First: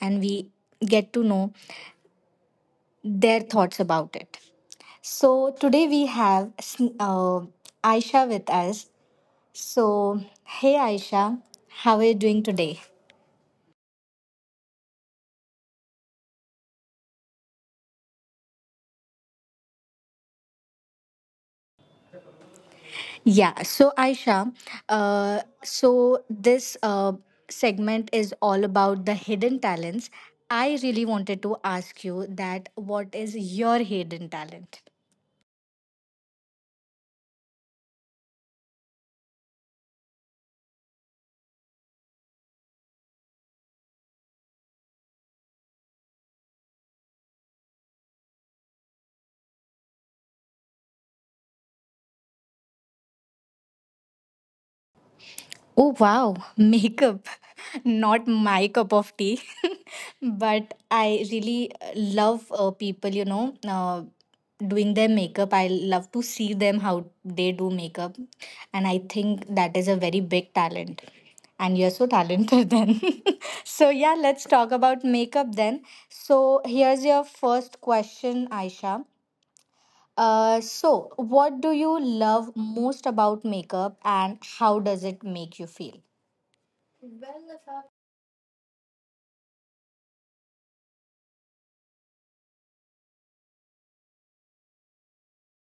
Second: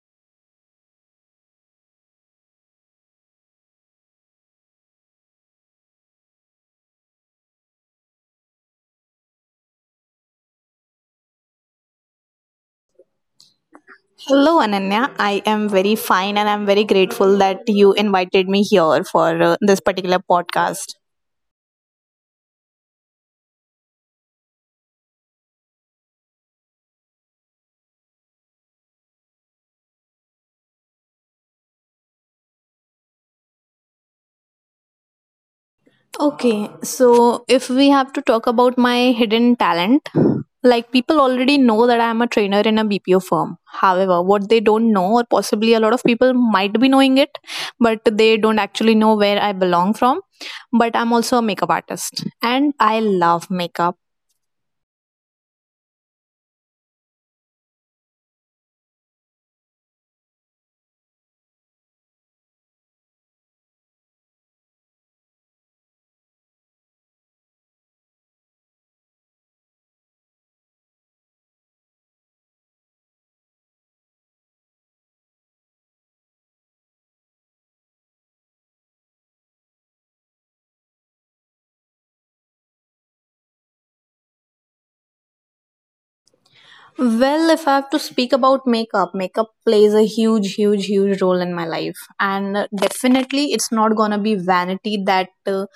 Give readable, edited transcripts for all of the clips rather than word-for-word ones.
and we get to know their thoughts about it. So today we have uh, Aisha with us. So, hey, Aisha, how are you doing today? Hello, Ananya. I am very fine and I'm very grateful that you invited me here for this particular podcast. Yeah. So, Aisha, so this segment is all about the hidden talents. I really wanted to ask you that what is your hidden talent? Okay, so if we have to talk about my hidden talent, like people already know that I am a trainer in a BPO firm. However, what they don't know, or possibly a lot of people might be knowing it, but they don't actually know where I belong from. But I'm also a makeup artist and I love makeup. Oh wow, makeup. Not my cup of tea. But I really love people, doing their makeup. I love to see them how they do makeup. And I think that is a very big talent. And you're so talented then. So, yeah, let's talk about makeup then. So, here's your first question, Aisha. So, what do you love most about makeup and how does it make you feel? Well, if I have to speak about makeup, makeup plays a huge, huge, huge role in my life. And Definitely, it's not gonna be vanity that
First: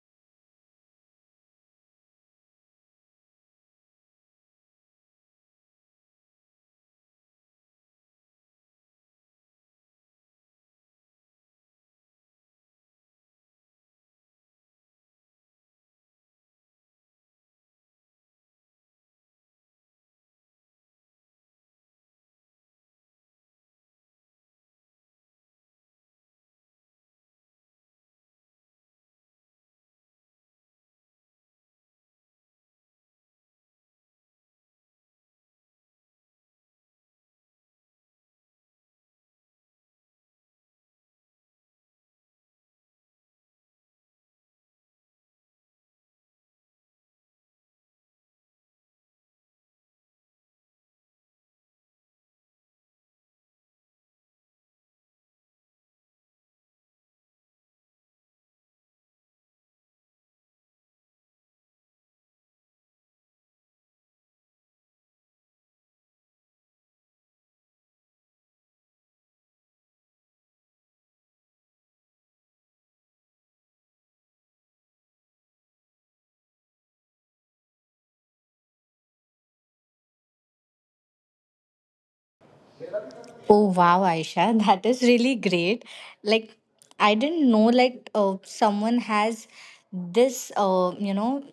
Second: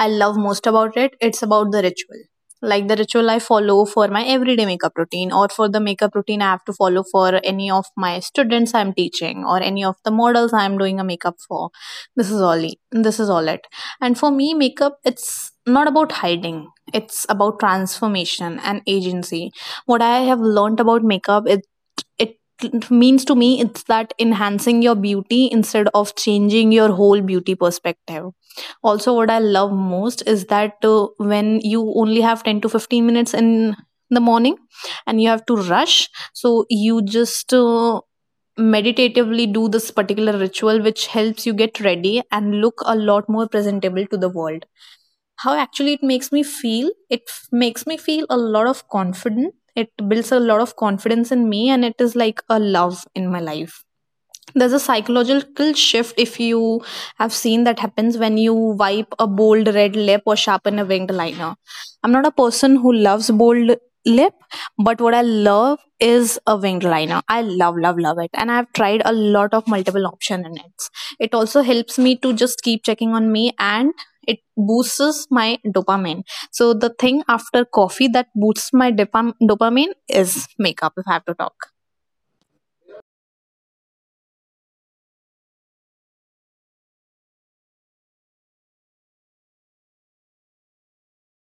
I love most about it, it's about the ritual. Like the ritual I follow for my everyday makeup routine or for the makeup routine I have to follow for any of my students I'm teaching or any of the models I'm doing a makeup for. This is all it. And for me makeup it's not about hiding. It's about transformation and agency. What I have learned about makeup it means to me it's that enhancing your beauty instead of changing your whole beauty perspective. Also, what I love most is that when you only have 10 to 15 minutes in the morning and you have to rush, so you just meditatively do this particular ritual which helps you get ready and look a lot more presentable to the world. How actually it makes me feel, makes me feel a lot of confidence. It builds a lot of confidence in me and it is like a love in my life. There's a psychological shift, if you have seen, that happens when you wipe a bold red lip or sharpen a winged liner. I'm not a person who loves bold lip, but what I love is a winged liner. I love, love, love it. And I've tried a lot of multiple option in it. It also helps me to just keep checking on me and it boosts my dopamine. So the thing after coffee that boosts my dopamine is makeup, if I have to talk. Oh wow, Aisha, that is really great. Like, I didn't know like someone has this uh,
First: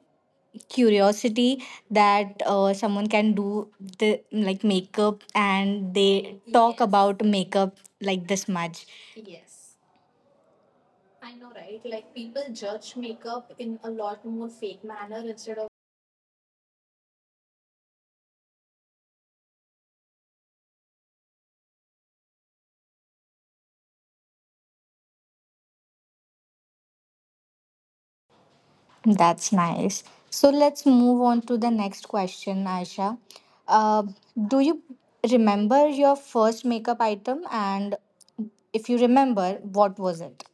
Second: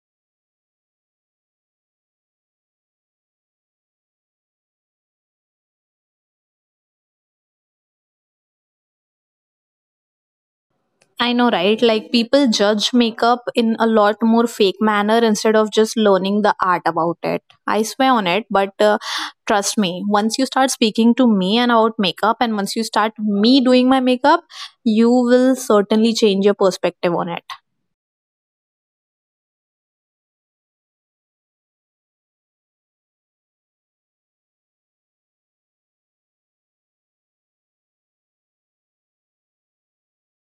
curiosity that someone can do the like makeup and they talk Yes. about makeup like this much. I know, right? Like people judge makeup in a lot more fake manner instead of just learning the art about it. I swear on it, but trust me, once you start speaking to me and about makeup, and once you start me doing my makeup, you will certainly change your perspective on it. That's nice. So let's move on to the next question, Aisha. Uh, do you remember your first makeup item and if you remember, what was it?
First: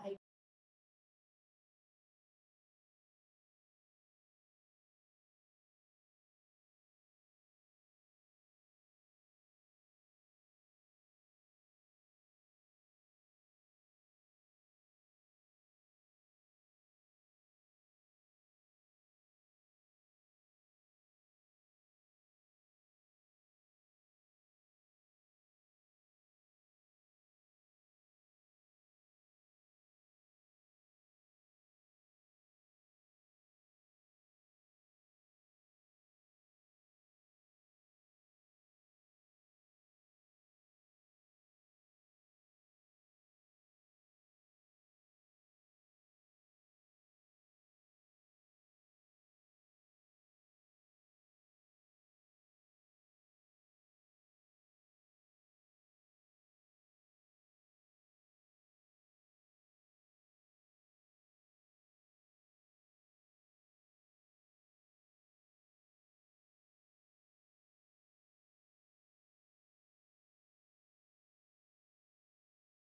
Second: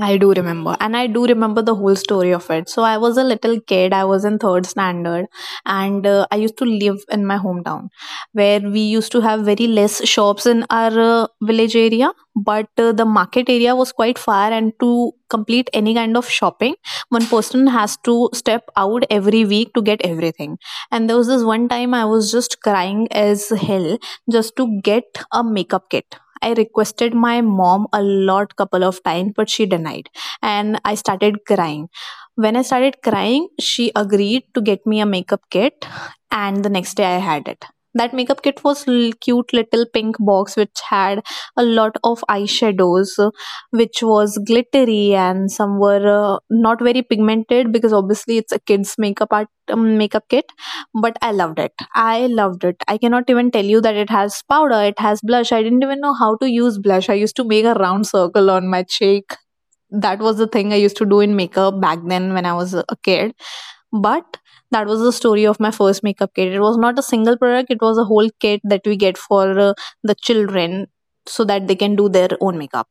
I do remember, and I do remember the whole story of it. So I was a little kid. I was in third standard, and I used to live in my hometown, where we used to have very less shops in our village area. But the market area was quite far, and to complete any kind of shopping, one person has to step out every week to get everything. And there was this one time I was just crying as hell just to get a makeup kit. I requested my mom a lot couple of times, but she denied, and I started crying. When I started crying, she agreed to get me a makeup kit, and the next day I had it. That makeup kit was cute little pink box which had a lot of eyeshadows which was glittery, and some were not very pigmented because obviously it's a kids makeup art makeup kit. But I loved it. I loved it. I cannot even tell you that it has powder, it has blush. I didn't even know how to use blush. I used to make a round circle on my cheek. That was the thing I used to do in makeup back then when I was a kid. But that was the story of my first makeup kit. It was not a single product, it was a whole kit that we get for the children so that they can do their own makeup.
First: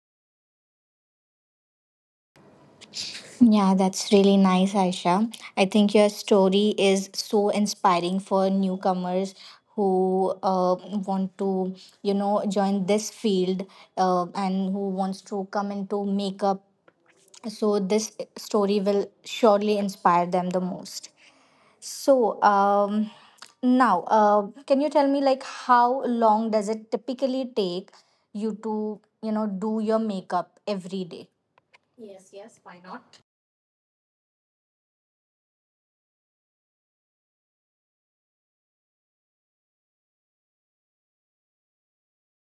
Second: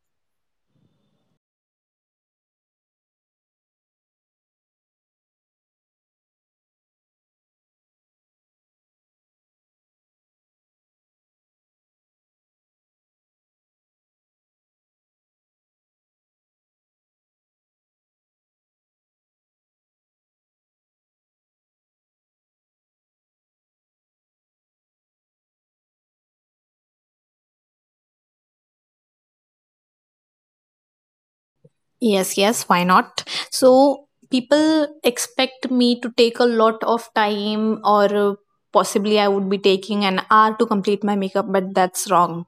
Yeah, that's really nice, Aisha. I think your story is so inspiring for newcomers who want to, you know, join this field and who wants to come into makeup. So this story will surely inspire them the most. So now, can you tell me like how long does it typically take you to, you know, do your makeup every day? Yes, yes, why not? So, people expect me to take a lot of time, or uh, possibly I would be taking an hour to complete my makeup, but that's wrong.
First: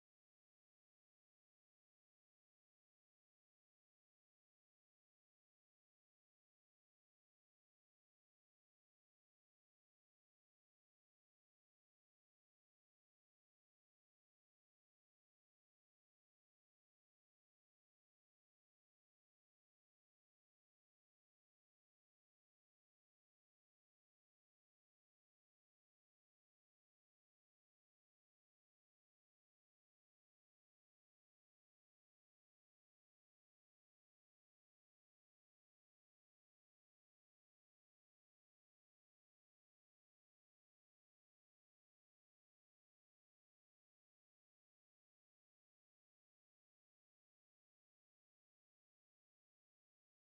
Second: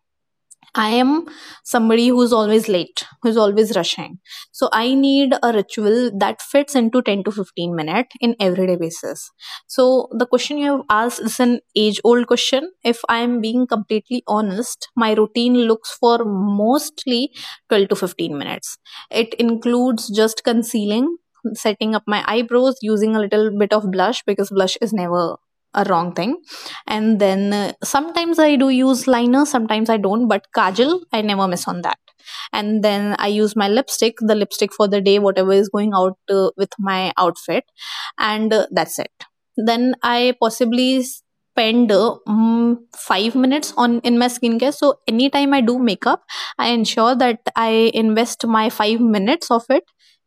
I am somebody who's always late, who's always rushing. So I need a ritual that fits into 10 to 15 minutes in everyday basis. So the question you have asked is an age old question. If I am being completely honest, my routine looks for mostly 12 to 15 minutes. It includes just concealing, setting up my eyebrows, using a little bit of blush because blush is never a wrong thing. And then sometimes I do use liner, sometimes I don't, but kajal I never miss on that. And then I use my lipstick, the lipstick for the day, whatever is going out with my outfit. And that's it. Then I possibly spend 5 minutes on in my skincare. So anytime I do makeup, I ensure that I invest my 5 minutes of it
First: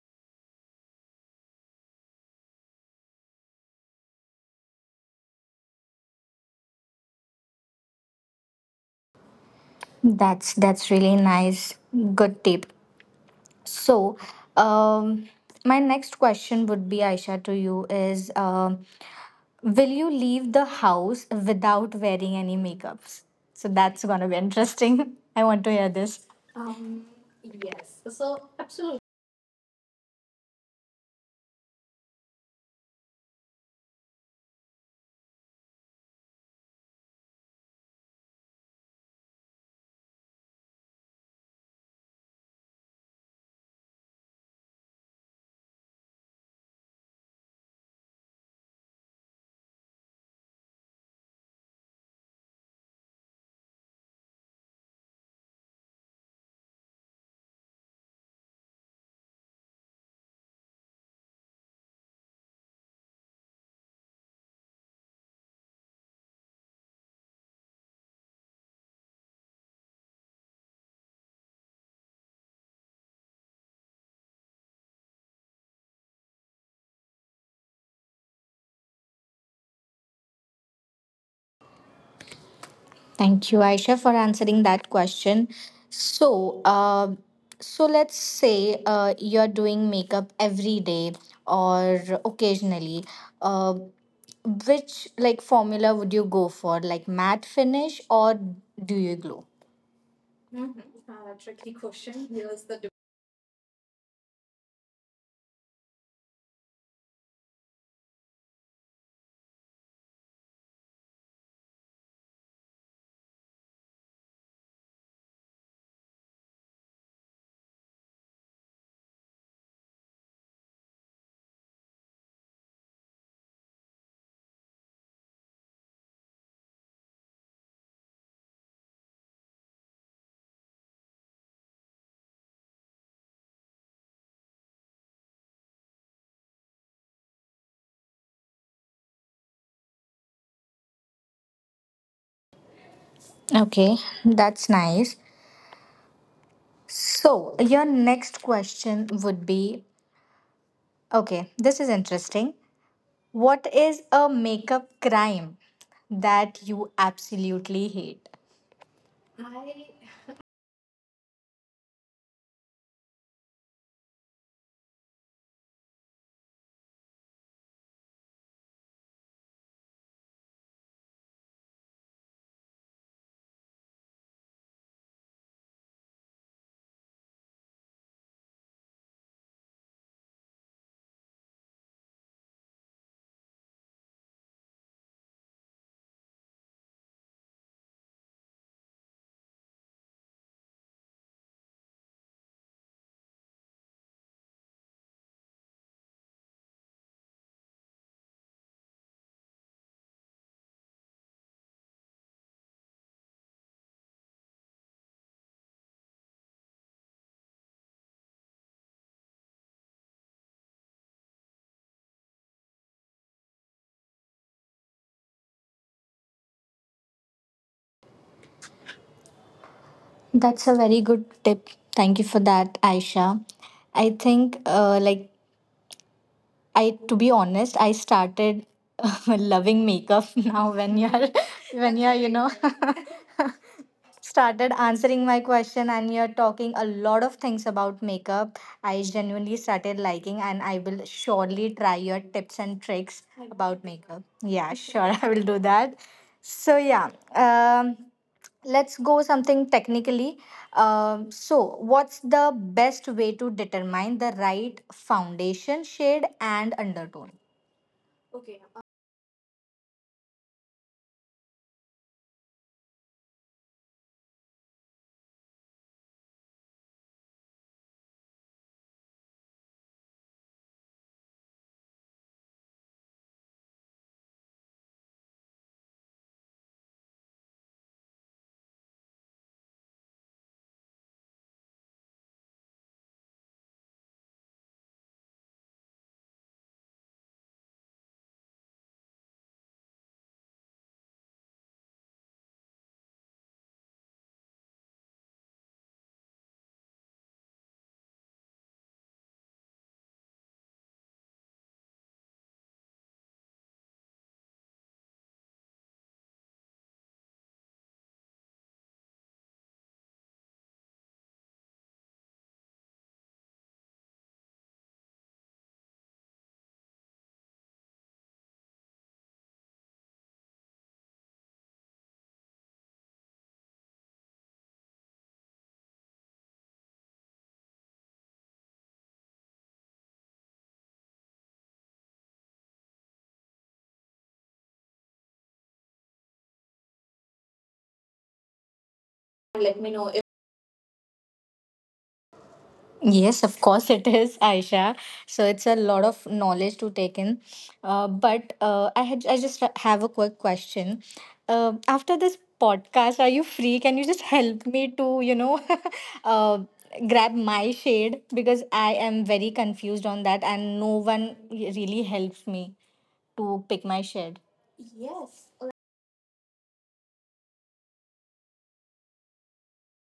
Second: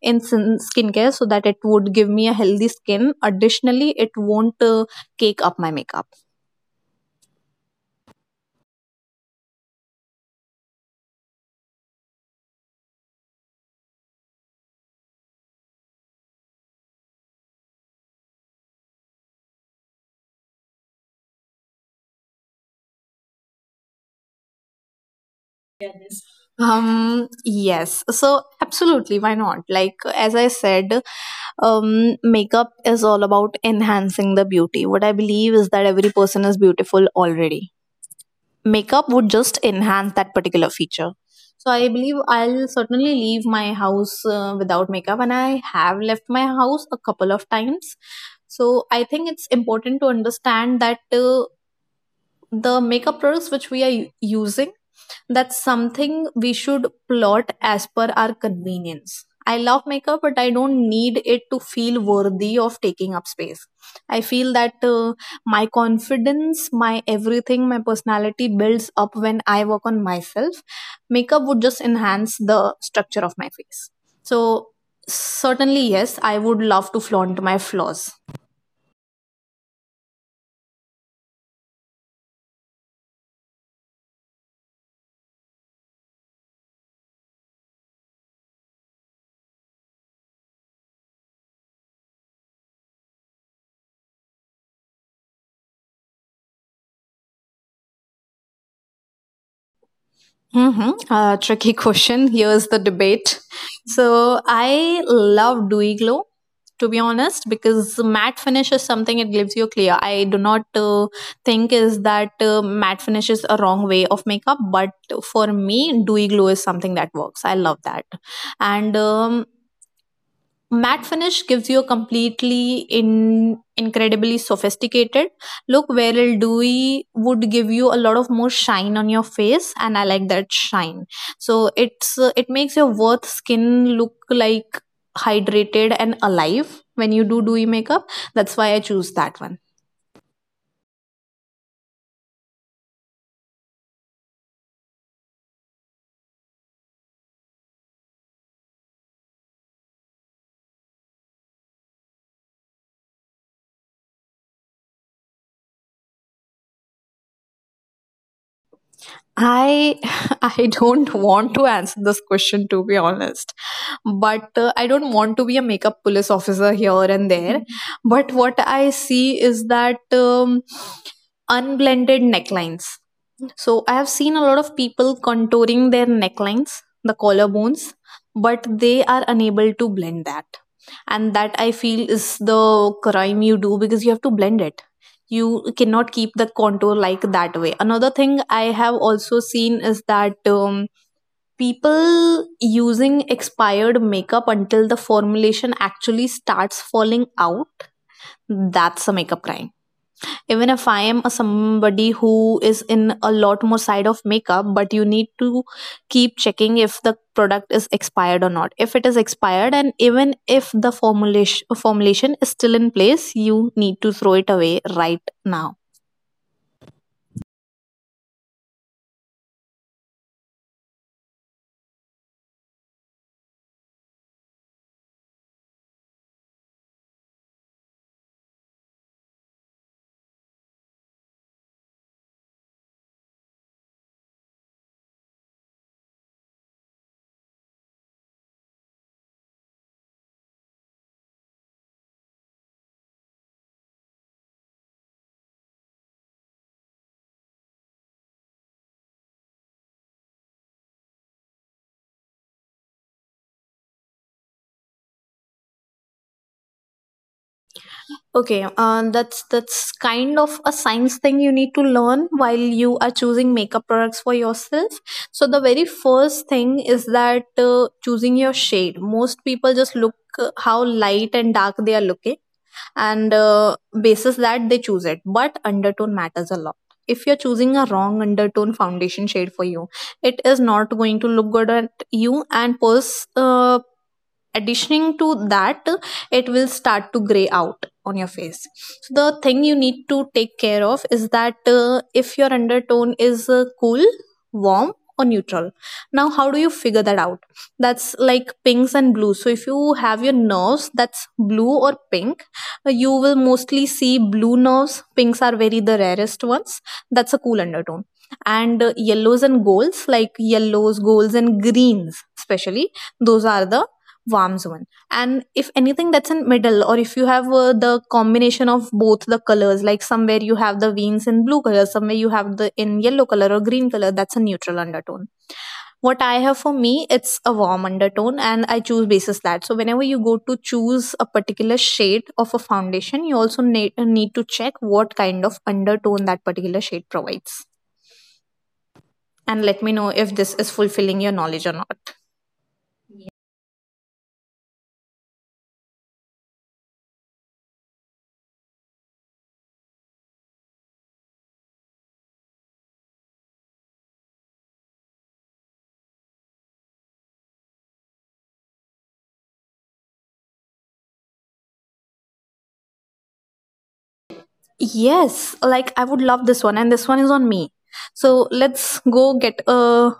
in skincare, so that it would give me a healthy skin. Additionally, it won't cake up my makeup. That's really nice. Good tip. So, um, my next question would be, Aisha, to you is, will you leave the house without wearing any makeups? So that's gonna be interesting. I want to hear this. Yes, so absolutely, why not? Like as I said, makeup is all about enhancing the beauty. What I believe is that every person is beautiful already. Makeup would just enhance that particular feature. So I believe I'll certainly leave my house without makeup, and I have left my house a couple of times. So I think it's important to understand that the makeup products which we are using, that's something we should plot as per our convenience. I love makeup, but I don't need it to feel worthy of taking up space. I feel that my confidence, my everything, my personality builds up when I work on myself. Makeup would just enhance the structure of my face. So, certainly, yes, I would love to flaunt my flaws. Thank you, Aisha, for answering that question. So, so let's say you're doing makeup every day or occasionally. Uh, which like formula would you go for, like matte finish or do you glow? Mm-hmm. Tricky question. Here's the debate. So I love dewy glow, to be honest, because matte finish is something it gives you clear. I do not think is that matte finish is a wrong way of makeup, but for me, dewy glow is something that works. I love that, and matte finish gives you a completely in incredibly sophisticated look, whereas dewy would give you a lot of more shine on your face, and I like that shine. So it's it makes your worth skin look like hydrated and alive when you do dewy makeup. That's why I choose that one. Okay, that's nice. So, your next question would be, okay, this is interesting. What is a makeup crime that you absolutely hate? I I don't want to answer this question, to be honest, but I don't want to be a makeup police officer here and there. Mhm. But what I see is that unblended necklines. So I have seen a lot of people contouring their necklines, the collarbones, but they are unable to blend that. And that I feel is the crime you do because you have to blend it. You cannot keep the contour like that way. Another thing I have also seen is that. People using expired makeup until the formulation actually starts falling out. That's a makeup crime. Even if I am a somebody who is in a lot more side of makeup, but you need to keep checking if the product is expired or not. If it is expired, and even if the formulation is still in place, you need to throw it away right now. That's a very good tip. Thank you for that, Aisha. I think, like, I, to be honest, I started loving makeup now when you're when you're you know started answering my question and you're talking a lot of things about makeup. I genuinely started liking, and I will surely try your tips and tricks about makeup. Yeah, sure, I will do that. So yeah, um let's go something technically. So what's the best way to determine the right foundation shade and undertone? Okay, that's kind of a science thing you need to learn while you are choosing makeup products for yourself. So the very first thing is that choosing your shade. Most people just look how light and dark they are looking, and basis that they choose it. But undertone matters a lot. If you're choosing a wrong undertone foundation shade for you, it is not going to look good at you, and additioning to that it will start to gray out on your face. So the thing you need to take care of is that, if your undertone is cool, warm, or neutral. Now how do you figure that out? That's like pinks and blues. So if you have your nerves that's blue or pink, you will mostly see blue nerves, pinks are very the rarest ones. That's a cool undertone. And yellows and golds, like yellows, golds, and greens especially, those are the warms one. And if anything that's in middle, or if you have the combination of both the colors, like somewhere you have the veins in blue color, somewhere you have the in yellow color or green color, that's a neutral undertone. What I have for me, it's a warm undertone, and I choose basis that. So whenever you go to choose a particular shade of a foundation, you also need to check what kind of undertone that particular shade provides. And let me know if this is fulfilling your knowledge or not. Yes, of course it is, Aisha. So it's a lot of knowledge to take in. But I just have a quick question. After this podcast, are you free? Can you just help me to, you know, uh, grab my shade, because I am very confused on that, and no one really helps me to pick my shade. Yes, like I would love this one, and this one is on me. So let's go get a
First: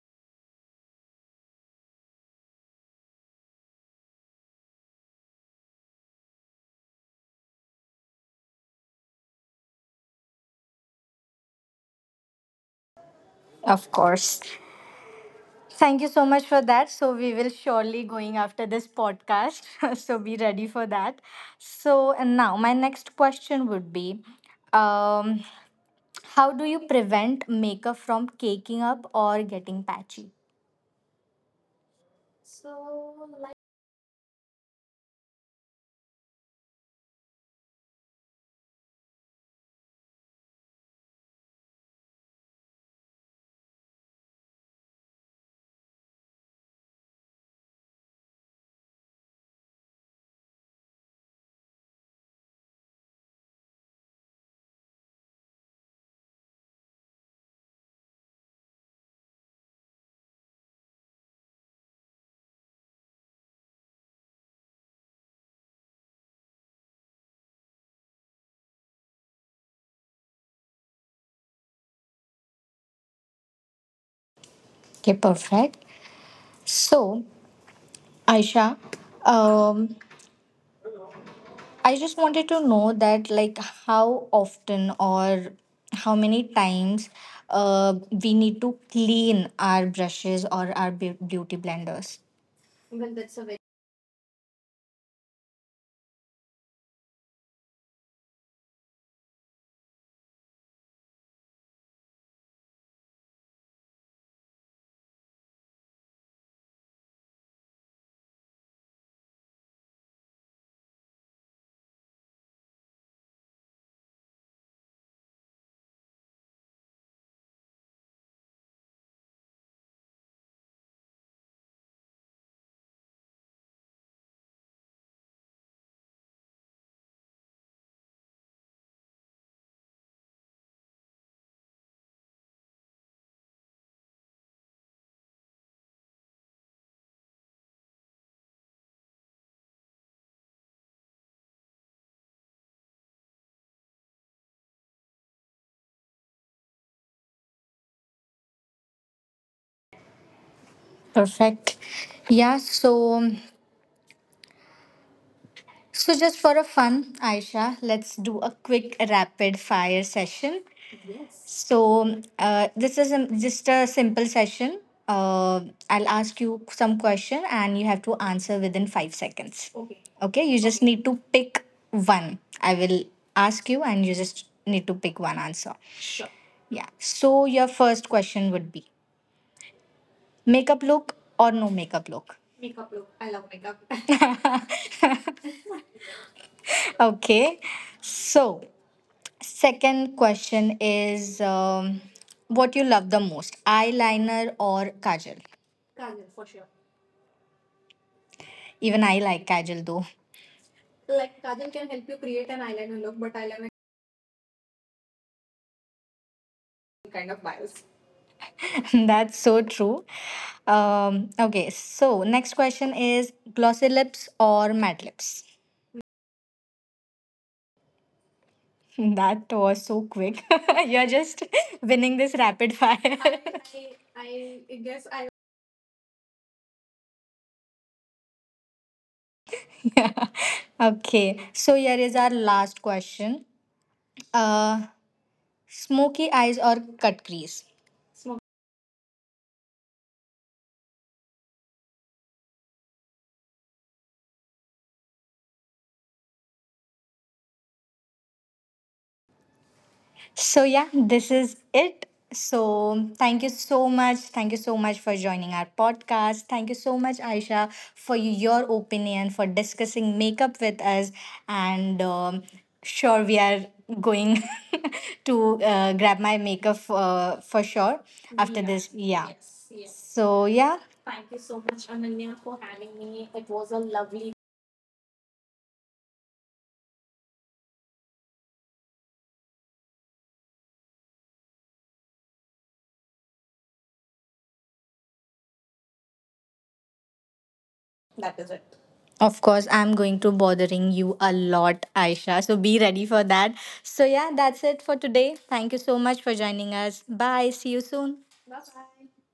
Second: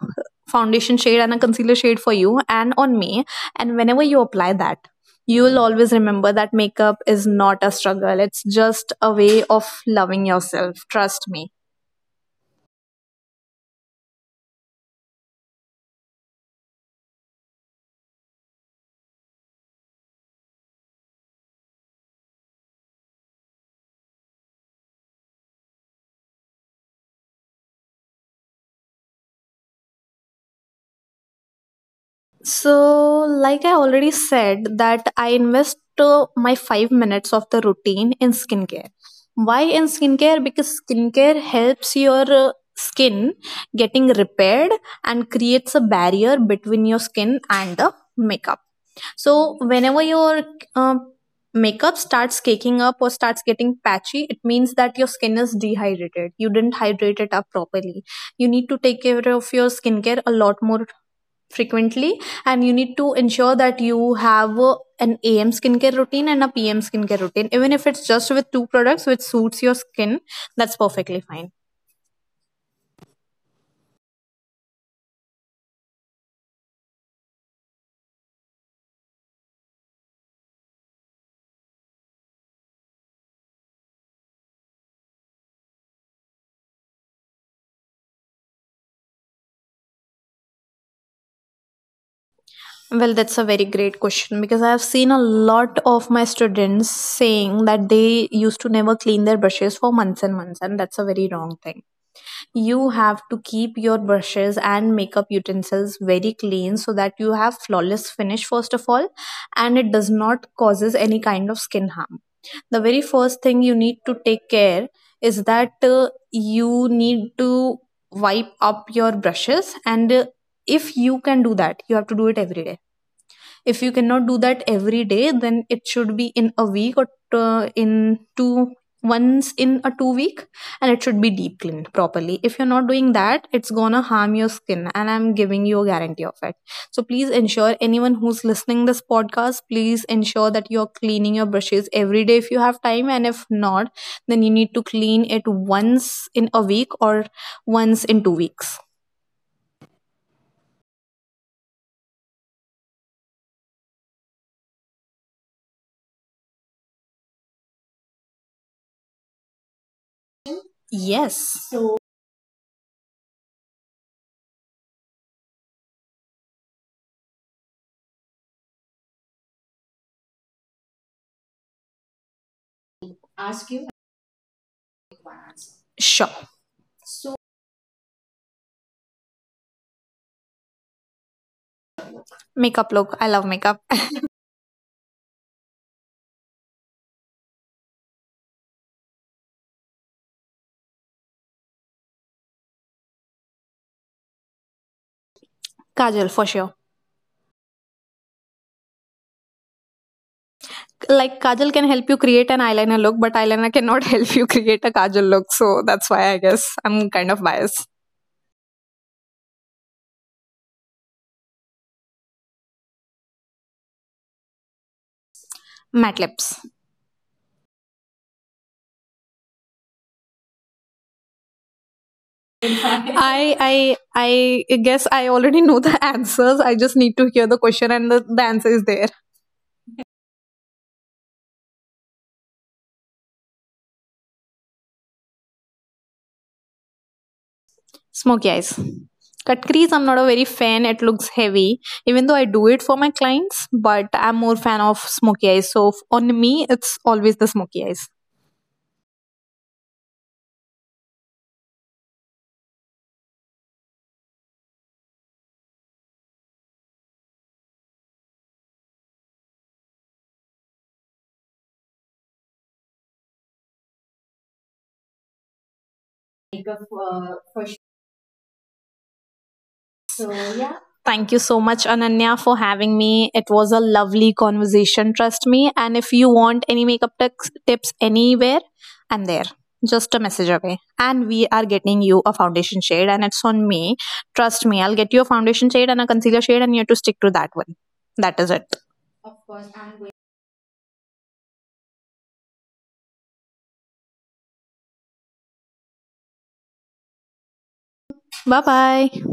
foundation shade and a concealer shade for you, and on me. And whenever you apply that, you will always remember that makeup is not a struggle, it's just a way of loving yourself. Trust me. Of course. Thank you so much for that. So we will surely going after this podcast. So be ready for that. So, and now my next question would be, um, how do you prevent makeup from caking up or getting patchy? So, like I already said, that I invest my 5 minutes of the routine in skincare. Why in skincare? Because skincare helps your skin getting repaired, and creates a barrier between your skin and the makeup. So, whenever your uh, makeup starts caking up or starts getting patchy, it means that your skin is dehydrated. You didn't hydrate it up properly. You need to take care of your skincare a lot more frequently, and you need to ensure that you have an am skincare routine and a pm skincare routine. Even if it's just with two products which suits your skin, that's perfectly fine. Okay, perfect. So, Aisha, um, I just wanted to know that like how often or how many times uh, we need to clean our brushes or our beauty blenders. Well, that's a very great question, because I have seen a lot of my students saying that they used to never clean their brushes for months and months, and that's a very wrong thing. You have to keep your brushes and makeup utensils very clean, so that you have flawless finish first of all, and it does not causes any kind of skin harm. The very first thing you need to take care is that, you need to wipe up your brushes. And if you can do that, you have to do it every day. If you cannot do that every day, then it should be in a week, or in two once in a 2 week. And it should be deep cleaned properly. If you're not doing that, it's gonna harm your skin, and I'm giving you a guarantee of it. So please ensure, anyone who's listening this podcast, please ensure that you're cleaning your brushes every day if you have time, and if not, then you need to clean it once in a week or once in 2 weeks. Perfect. Yeah, so so just for a fun, Aisha, let's do a quick rapid fire session. Yes. So this is a, just a simple session. Uh, I'll ask you some question and you have to answer within 5 seconds. Okay, you just need to pick one. I will ask you and you just need to pick one answer. Sure. Yeah. So your first question would be, makeup look or no makeup look? Makeup look, I love makeup. Okay. So, second question is, what you love the most, eyeliner or kajal? Kajal for sure. Even I like kajal though. Like, kajal can help you create an eyeliner look, but eyeliner cannot help you create a kajal look, so that's why I guess I'm kind of biased. That's so true. Okay, so next question is, glossy lips or matte lips? Matte lips. That was so quick. You're just winning this rapid fire. I, i I i I i guess guess I I. already know the answers, I just need to hear the question and the answer is there. Okay, so here is our last question. Uh, smoky eyes or cut crease? Smoky eyes. Cut crease, I'm not a very fan, it looks heavy. Even though I do it for my clients, but I'm more fan of smoky eyes, so on me it's always the smoky eyes. So, yeah, this is it. So, thank you so much. Thank you so much for joining our podcast. Thank you so much, Aisha, for your opinion, for discussing makeup with us. And sure, we are going to grab my makeup for sure after Yeah. this. Yeah. Yes, yes. So, yeah. Thank you so much, Ananya, for having me. It was a lovely conversation, trust me. And if you want any makeup tips anywhere, I'm there. Just a message away. And we are getting you a foundation shade, and it's on me. Trust me, I'll get you a foundation shade and a concealer shade, and you have to stick to that one. That is it. Of course, I'm going to bothering you a lot, Aisha. So be ready for that. So yeah, that's it for today. Thank you so much for joining us. Bye. See you soon. Bye bye.